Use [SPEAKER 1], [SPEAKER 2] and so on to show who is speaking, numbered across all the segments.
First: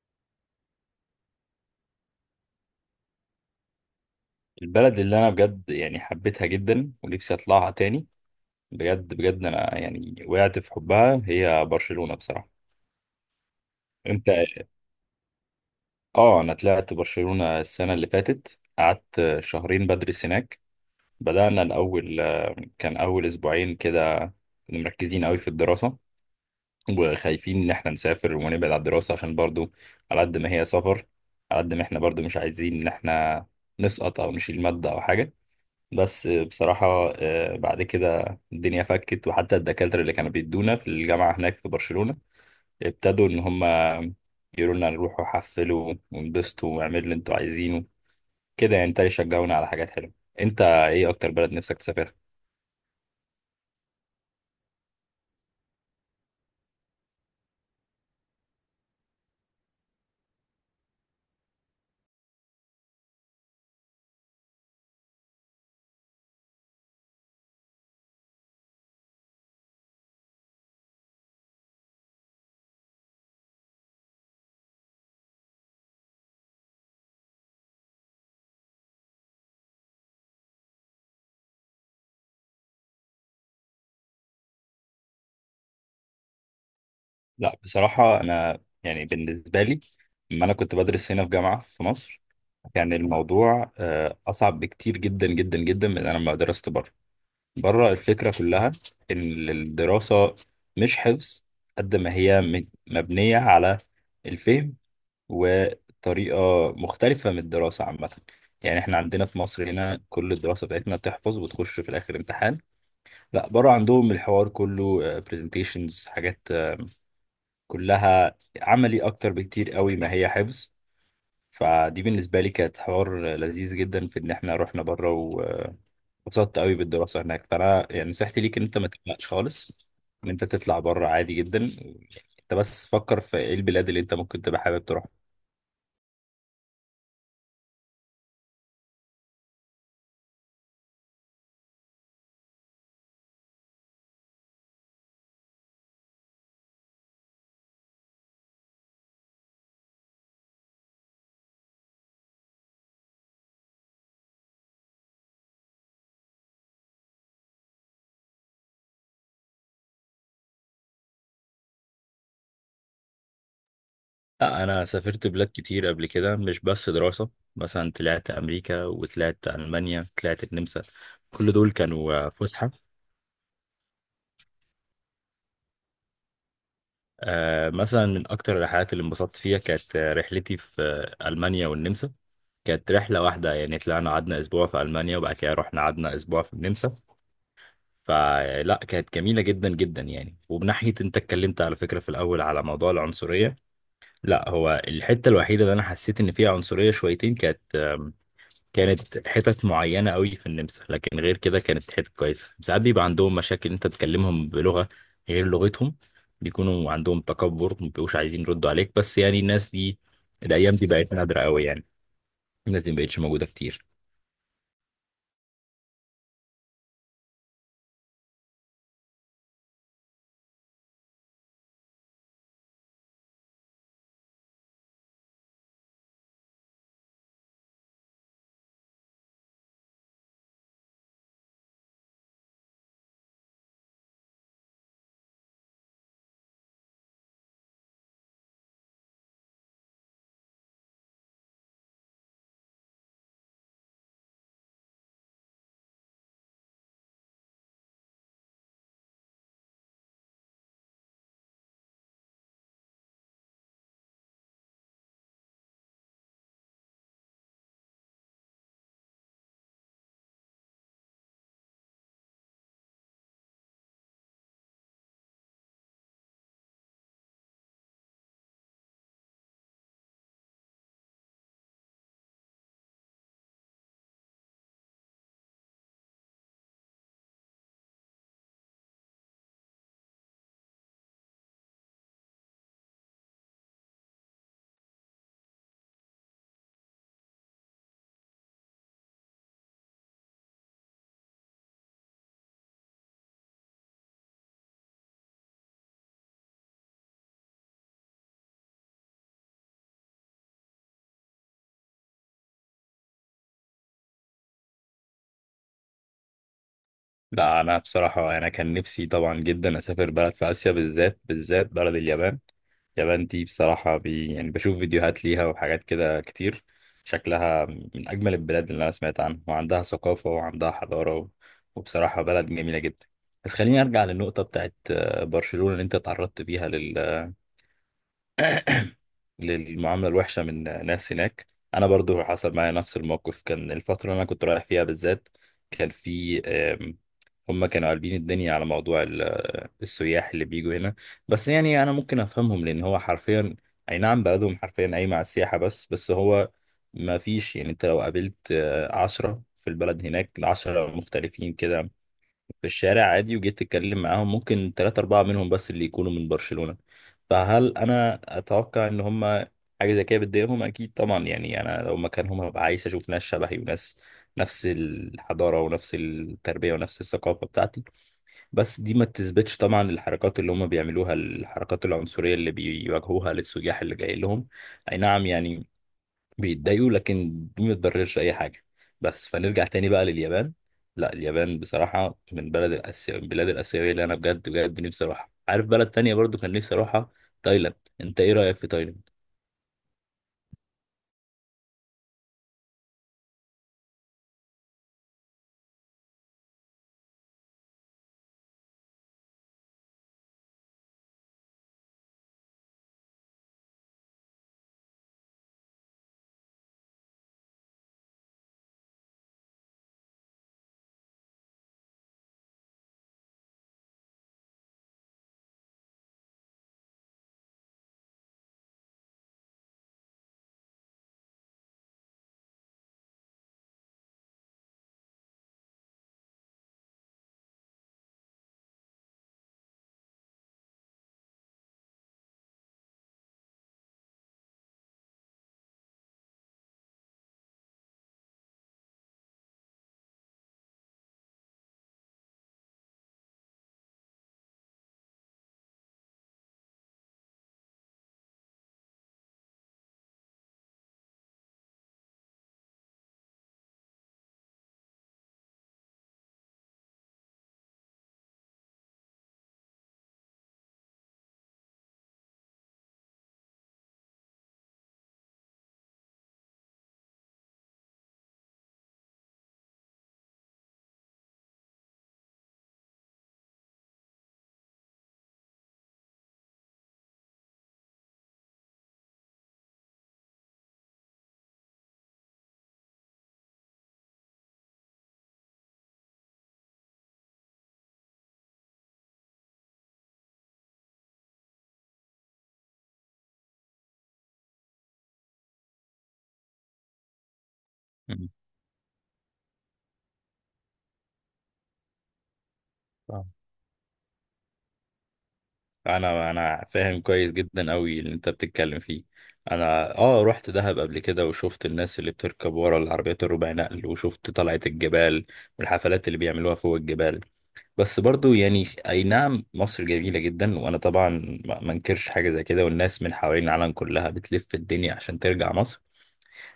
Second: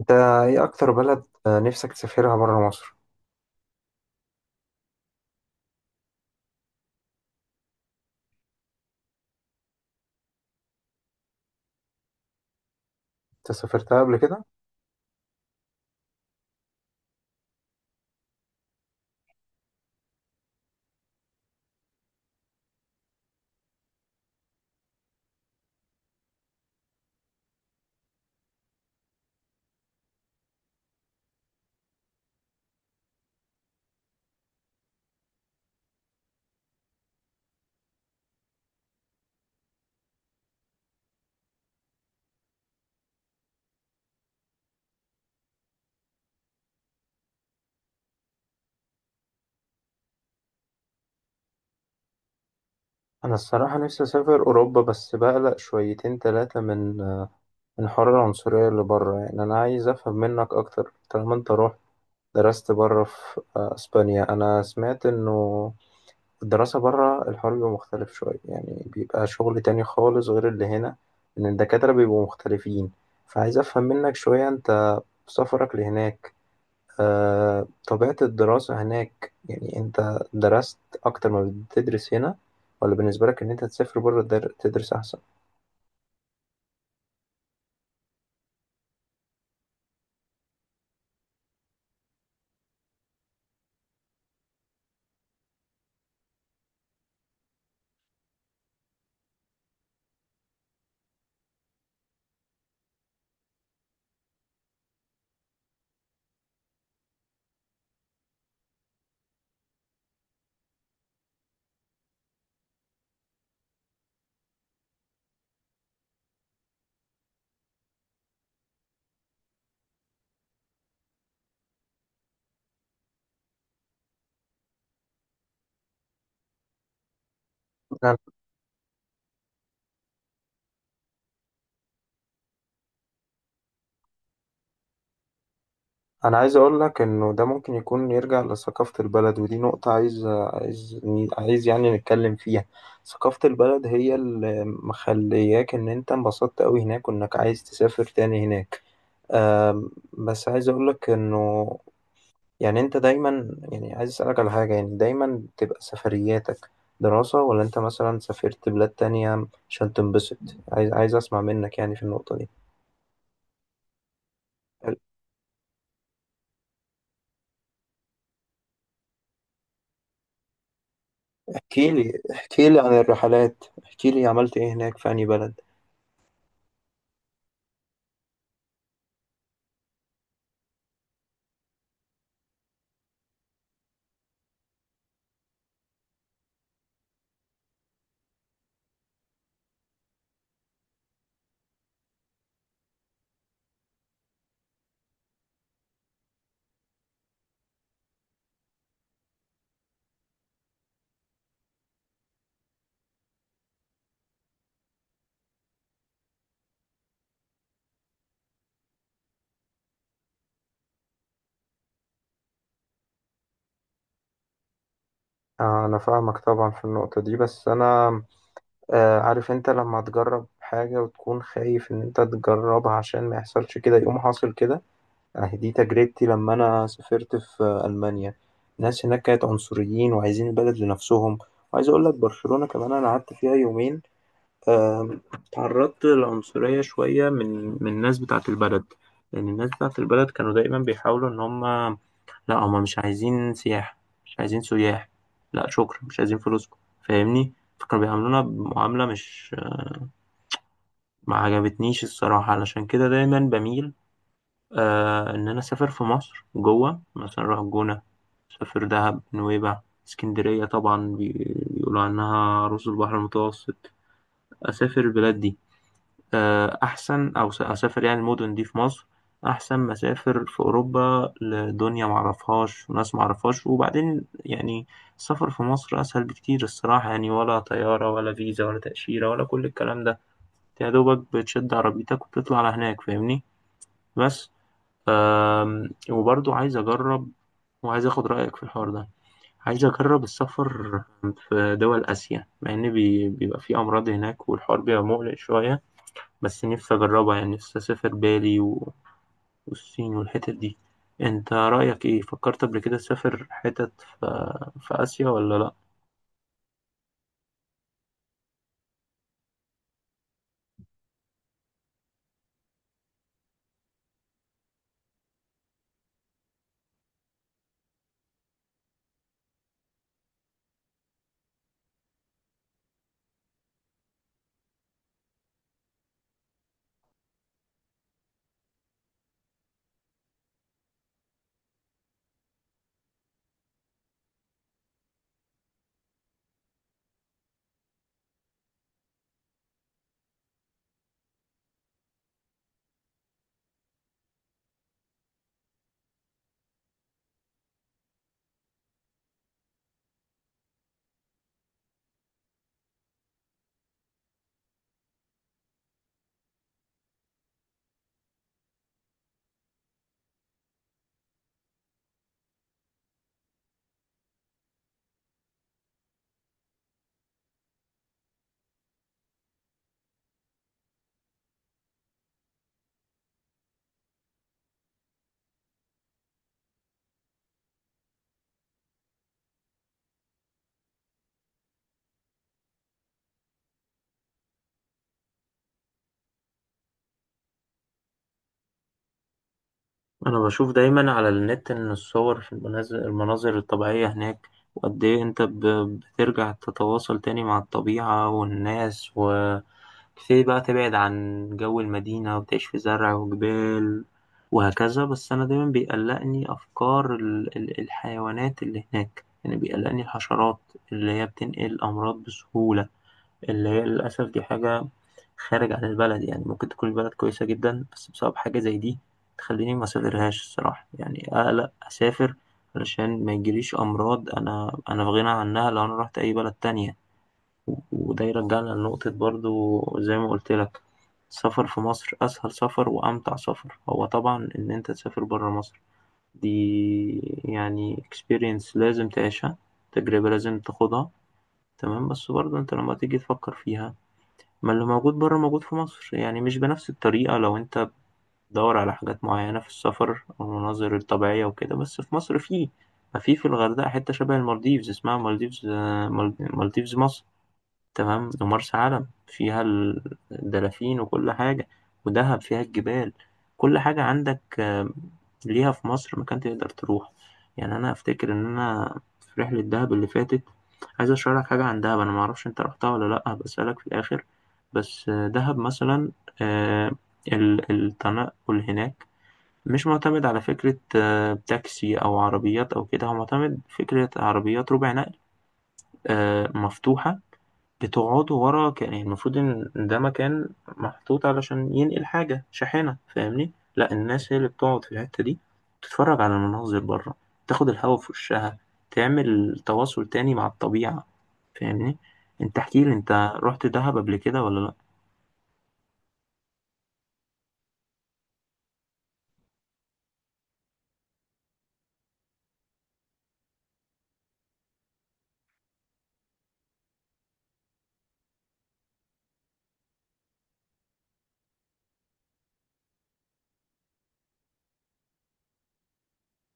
[SPEAKER 1] انت ايه اكتر بلد نفسك تسافرها بره مصر؟
[SPEAKER 2] البلد اللي انا بجد يعني حبيتها جدا ونفسي اطلعها تاني. بجد بجد انا يعني وقعت في حبها، هي برشلونة بصراحة.
[SPEAKER 1] انت سافرتها قبل
[SPEAKER 2] انت؟
[SPEAKER 1] كده؟
[SPEAKER 2] اه، انا طلعت برشلونة السنة اللي فاتت، قعدت شهرين بدرس هناك. بدأنا الاول، كان اول اسبوعين كده كنا مركزين قوي في الدراسة وخايفين ان احنا نسافر ونبعد عن الدراسة، عشان برضو على قد ما هي سفر، على قد ما احنا برضو مش عايزين ان احنا نسقط او نشيل مادة او حاجة. بس بصراحة بعد كده الدنيا فكت، وحتى الدكاترة اللي كانوا بيدونا في الجامعة هناك في برشلونة ابتدوا إن هم يقولوا لنا نروحوا حفلوا وانبسطوا واعملوا اللي انتوا عايزينه، كده يعني ابتدوا يشجعونا على حاجات حلوة. انت ايه أكتر بلد نفسك تسافرها؟
[SPEAKER 1] انا الصراحه نفسي اسافر اوروبا، بس بقلق شويتين ثلاثه من حوار العنصريه اللي بره. يعني انا عايز افهم منك اكتر، طالما انت رحت درست بره في اسبانيا. انا سمعت انه الدراسه بره الحوار بيبقى مختلف شويه، يعني بيبقى شغل تاني خالص غير اللي هنا، ان الدكاتره بيبقوا مختلفين. فعايز افهم منك شويه انت في سفرك لهناك طبيعة الدراسة هناك. يعني أنت درست أكتر ما بتدرس هنا، ولا بالنسبة لك إن أنت تسافر بره تدرس أحسن؟
[SPEAKER 2] لا بصراحة أنا يعني بالنسبة لي لما أنا كنت بدرس هنا في جامعة في مصر كان الموضوع أصعب بكتير جدا جدا جدا من أنا لما درست بره. بره الفكرة كلها إن الدراسة مش حفظ، قد ما هي مبنية على الفهم، وطريقة مختلفة من الدراسة عامة. يعني احنا عندنا في مصر هنا كل الدراسة بتاعتنا بتحفظ وتخش في الآخر امتحان. لا، بره عندهم الحوار كله برزنتيشنز، حاجات كلها عملي أكتر بكتير قوي ما هي حفظ. فدي بالنسبة لي كانت حوار لذيذ جدا في إن احنا رحنا بره، اتبسطت قوي بالدراسه هناك. فانا يعني
[SPEAKER 1] أنا
[SPEAKER 2] نصيحتي ليك ان انت ما تقلقش خالص ان انت تطلع بره، عادي جدا. انت بس فكر في ايه البلاد اللي انت ممكن تبقى حابب تروح.
[SPEAKER 1] أنا عايز أقول لك إنه ده ممكن يكون يرجع لثقافة البلد، ودي نقطة عايز يعني نتكلم فيها. ثقافة البلد هي اللي مخلياك إن أنت انبسطت أوي هناك، وإنك عايز تسافر تاني هناك. بس عايز أقول لك إنه يعني انت دايما، يعني عايز اسألك على حاجة، يعني دايما بتبقى سفرياتك دراسة، ولا انت مثلا سافرت بلاد تانية عشان تنبسط؟ عايز اسمع منك يعني في النقطة دي.
[SPEAKER 2] لا انا سافرت بلاد كتير قبل كده مش بس دراسه، مثلا طلعت امريكا وطلعت المانيا، طلعت النمسا، كل دول
[SPEAKER 1] احكي لي،
[SPEAKER 2] كانوا
[SPEAKER 1] احكي
[SPEAKER 2] فسحه.
[SPEAKER 1] لي عن الرحلات، احكي لي عملت ايه هناك في أي بلد.
[SPEAKER 2] مثلا من اكتر الرحلات اللي انبسطت فيها كانت رحلتي في المانيا والنمسا. كانت رحله واحده، يعني طلعنا قعدنا اسبوع في المانيا وبعد كده رحنا قعدنا اسبوع في النمسا. فلا كانت جميلة جدا جدا، يعني وبناحية انت اتكلمت على فكرة في الأول على موضوع العنصرية، لا هو الحتة الوحيدة اللي أنا حسيت إن فيها عنصرية شويتين كانت كانت حتت معينة قوي في النمسا، لكن غير كده كانت حتت كويسة. ساعات بيبقى عندهم مشاكل انت تكلمهم بلغة غير لغتهم، بيكونوا عندهم تكبر، مبيبقوش عايزين يردوا عليك، بس يعني الناس دي الأيام دي بقت نادرة قوي يعني، الناس دي مبقتش موجودة كتير.
[SPEAKER 1] انا فاهمك طبعا في النقطة دي، بس انا عارف انت لما تجرب حاجة وتكون خايف ان انت تجربها عشان ما يحصلش كده، يقوم حاصل كده. أهي دي تجربتي لما أنا سافرت في ألمانيا، الناس هناك كانت عنصريين وعايزين البلد لنفسهم. وعايز أقول لك برشلونة كمان أنا قعدت فيها يومين، آم، تعرضت للعنصرية شوية من الناس بتاعة البلد. لأن الناس بتاعة البلد كانوا دايما بيحاولوا إن هم، لا هم مش عايزين سياح، مش عايزين سياح، لا شكرا مش عايزين فلوسكم. فاهمني؟ فكانوا بيعاملونا بمعاملة مش، ما عجبتنيش الصراحة. علشان كده دايما بميل آه إن أنا أسافر في مصر جوه، مثلا أروح الجونة، أسافر دهب، نويبع، اسكندرية طبعا بيقولوا عنها رز البحر المتوسط. أسافر البلاد دي آه أحسن، أو أسافر يعني المدن دي في مصر أحسن ما أسافر في أوروبا، لدنيا معرفهاش وناس معرفهاش. وبعدين يعني السفر في مصر أسهل بكتير الصراحة، يعني ولا طيارة ولا فيزا ولا تأشيرة ولا كل الكلام ده، يا دوبك بتشد عربيتك وتطلع على هناك. فاهمني؟ بس وبرضو عايز أجرب، وعايز أخد رأيك في الحوار ده. عايز أجرب السفر في دول آسيا، مع إن بيبقى في أمراض هناك والحوار بيبقى مقلق شوية، بس نفسي أجربها. يعني نفسي أسافر بالي و والصين والحتت دي. أنت رأيك إيه؟ فكرت قبل كده تسافر حتت في في آسيا ولا لأ؟
[SPEAKER 2] لا انا بصراحه انا كان نفسي طبعا جدا اسافر بلد في اسيا، بالذات بالذات بلد اليابان. اليابان دي بصراحه يعني بشوف فيديوهات ليها وحاجات كده كتير، شكلها من اجمل البلاد اللي انا سمعت عنها، وعندها ثقافه وعندها حضاره وبصراحه بلد جميله جدا. بس خليني ارجع للنقطه بتاعت برشلونه اللي انت تعرضت فيها للمعاملة الوحشة من ناس هناك. أنا برضو حصل معايا نفس الموقف، كان الفترة اللي أنا كنت رايح فيها بالذات كان في هما كانوا قالبين الدنيا على موضوع السياح اللي بيجوا هنا. بس يعني أنا ممكن أفهمهم لأن هو حرفيا، أي نعم، بلدهم حرفيا أي مع السياحة، بس هو ما فيش، يعني أنت لو قابلت عشرة في البلد هناك العشرة مختلفين كده، في الشارع عادي وجيت تتكلم معاهم ممكن ثلاثة أربعة منهم بس اللي يكونوا من برشلونة. فهل أنا أتوقع إن هما حاجة زي كده بتضايقهم؟ أكيد طبعا، يعني أنا لو مكانهم هبقى عايز أشوف ناس شبهي وناس نفس الحضارة ونفس التربية ونفس الثقافة بتاعتي. بس دي ما تثبتش طبعا الحركات اللي هما بيعملوها، الحركات العنصرية اللي بيواجهوها للسياح اللي جاي لهم، أي نعم يعني بيتضايقوا لكن دي ما تبررش اي حاجه. بس فنرجع تاني بقى لليابان. لا، اليابان بصراحه من بلد الاسيا، البلاد الاسيويه اللي انا بجد بجد نفسي اروحها. عارف بلد تانية برضو كان نفسي اروحها؟ تايلاند. انت ايه رايك في تايلاند؟
[SPEAKER 1] أنا بشوف دايما على النت إن الصور في المناظر الطبيعية هناك، وقد إيه أنت بترجع تتواصل تاني مع الطبيعة والناس و تبتدي بقى تبعد عن جو المدينة وتعيش في زرع وجبال وهكذا. بس أنا دايما بيقلقني أفكار الحيوانات اللي هناك، يعني بيقلقني الحشرات اللي هي بتنقل أمراض بسهولة، اللي هي للأسف دي حاجة خارج عن البلد. يعني ممكن تكون البلد كويسة جدا، بس بسبب حاجة زي دي تخليني ما أسافرهاش الصراحة. يعني أقلق أسافر علشان ما يجيليش أمراض أنا في غنى عنها لو أنا رحت أي بلد تانية. وده يرجعنا لنقطة، برضو زي ما قلت لك، السفر في مصر أسهل سفر وأمتع سفر. هو طبعا إن أنت تسافر برا مصر دي، يعني experience لازم تعيشها، تجربة لازم تاخدها، تمام. بس برضو أنت لما تيجي تفكر فيها، ما اللي موجود برا موجود في مصر. يعني مش بنفس الطريقة لو أنت بتدور على حاجات معينة في السفر أو المناظر الطبيعية وكده، بس في مصر فيه، ما في في الغردقة حتة شبه المالديفز، اسمها مالديفز، مالديفز مصر، تمام. ومرسى علم فيها الدلافين وكل حاجة، ودهب فيها الجبال، كل حاجة عندك ليها في مصر مكان تقدر تروح. يعني أنا أفتكر إن أنا في رحلة دهب اللي فاتت، عايز أشرح لك حاجة عن دهب. أنا معرفش أنت رحتها ولا لأ، بسألك في الآخر. بس دهب مثلا، آه، التنقل هناك مش معتمد على فكرة تاكسي أو عربيات أو كده، هو معتمد فكرة عربيات ربع نقل، مفتوحة، بتقعدوا ورا يعني المفروض إن ده مكان محطوط علشان ينقل حاجة، شاحنة. فاهمني؟ لأ، الناس هي اللي بتقعد في الحتة دي، تتفرج على المناظر بره، تاخد الهوا في
[SPEAKER 2] مم.
[SPEAKER 1] وشها، تعمل تواصل تاني مع الطبيعة. فاهمني؟ أنت احكيلي،
[SPEAKER 2] فاهم.
[SPEAKER 1] أنت رحت دهب قبل كده ولا لأ؟
[SPEAKER 2] انا انا فاهم كويس جدا قوي اللي انت بتتكلم فيه. انا اه رحت دهب قبل كده وشفت الناس اللي بتركب ورا العربيات الربع نقل، وشفت طلعة الجبال والحفلات اللي بيعملوها فوق الجبال. بس برضو يعني اي نعم مصر جميلة جدا، وانا طبعا ما انكرش حاجة زي كده، والناس من حوالين العالم كلها بتلف الدنيا عشان ترجع مصر.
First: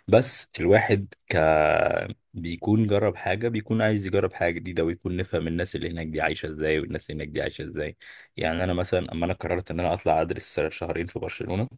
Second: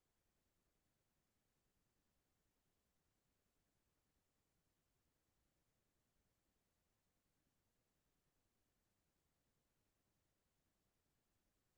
[SPEAKER 2] بس الواحد بيكون جرب حاجة، بيكون عايز يجرب حاجة جديدة، ويكون نفهم الناس اللي هناك دي عايشة ازاي والناس اللي هناك دي عايشة ازاي. يعني انا مثلا اما انا قررت ان انا اطلع ادرس شهرين في برشلونة،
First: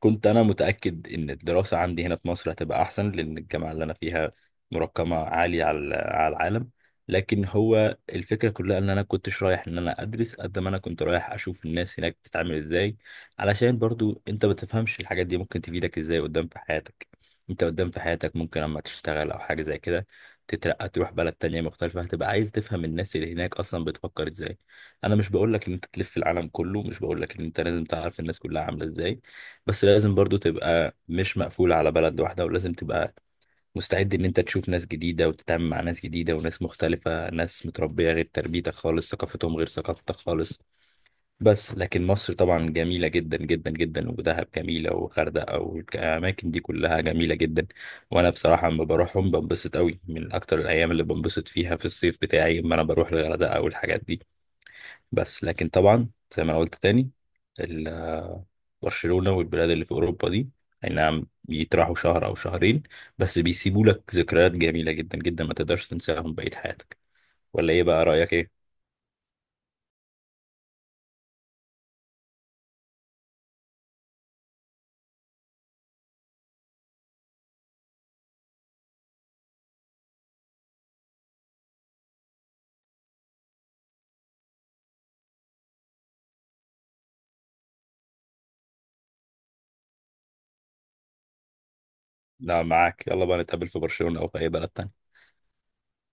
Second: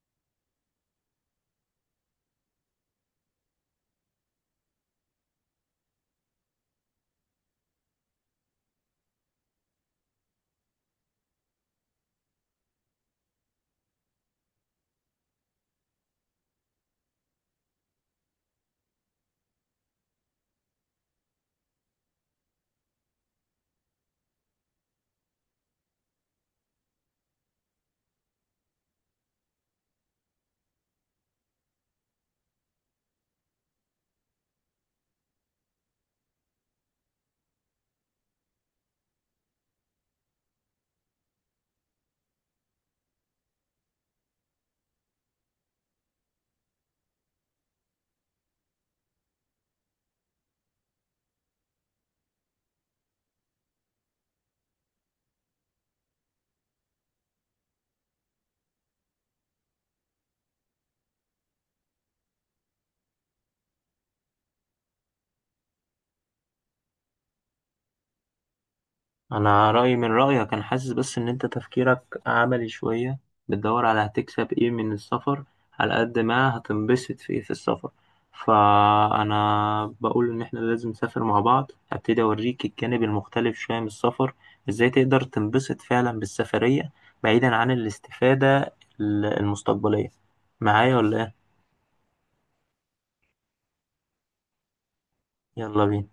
[SPEAKER 2] كنت انا متاكد ان الدراسه عندي هنا في مصر هتبقى احسن، لان الجامعه اللي انا فيها مرقمه عاليه على العالم. لكن هو الفكره كلها ان انا كنتش رايح ان انا ادرس قد ما انا كنت رايح اشوف الناس هناك بتتعامل ازاي، علشان برضو انت ما تفهمش الحاجات دي ممكن تفيدك ازاي قدام في حياتك. انت قدام في حياتك ممكن لما تشتغل او حاجه زي كده تترقى تروح بلد تانية مختلفة، هتبقى عايز تفهم الناس اللي هناك أصلا بتفكر إزاي. أنا مش بقولك إن أنت تلف العالم كله، مش بقولك إن أنت لازم تعرف الناس كلها عاملة إزاي، بس لازم برضو تبقى مش مقفول على بلد واحدة، ولازم تبقى مستعد ان انت تشوف ناس جديدة وتتعامل مع ناس جديدة وناس مختلفة، ناس متربية غير تربيتك خالص ثقافتهم غير ثقافتك خالص. بس لكن مصر طبعا جميلة جدا جدا جدا، ودهب جميلة وغردقة والأماكن دي كلها جميلة جدا. وأنا بصراحة لما بروحهم بنبسط قوي، من أكتر الأيام اللي بنبسط فيها في الصيف بتاعي لما أنا بروح الغردقة والحاجات دي. بس لكن طبعا زي ما انا قلت تاني، ال- برشلونة والبلاد اللي في اوروبا دي اي نعم بيتراحوا شهر او شهرين، بس بيسيبوا لك ذكريات جميلة جدا جدا ما تقدرش تنساهم بقية حياتك. ولا ايه بقى رأيك ايه؟
[SPEAKER 1] انا رايي من رايك، انا حاسس بس ان انت تفكيرك عملي شويه، بتدور على هتكسب ايه من السفر على قد ما هتنبسط في ايه في السفر. فانا بقول ان احنا لازم نسافر مع بعض، هبتدي اوريك الجانب المختلف شويه من السفر، ازاي تقدر تنبسط فعلا بالسفريه بعيدا عن الاستفاده المستقبليه. معايا ولا ايه؟
[SPEAKER 2] لا معاك، يلا بقى نتقابل في برشلونة او في اي بلد تاني.
[SPEAKER 1] يلا بينا.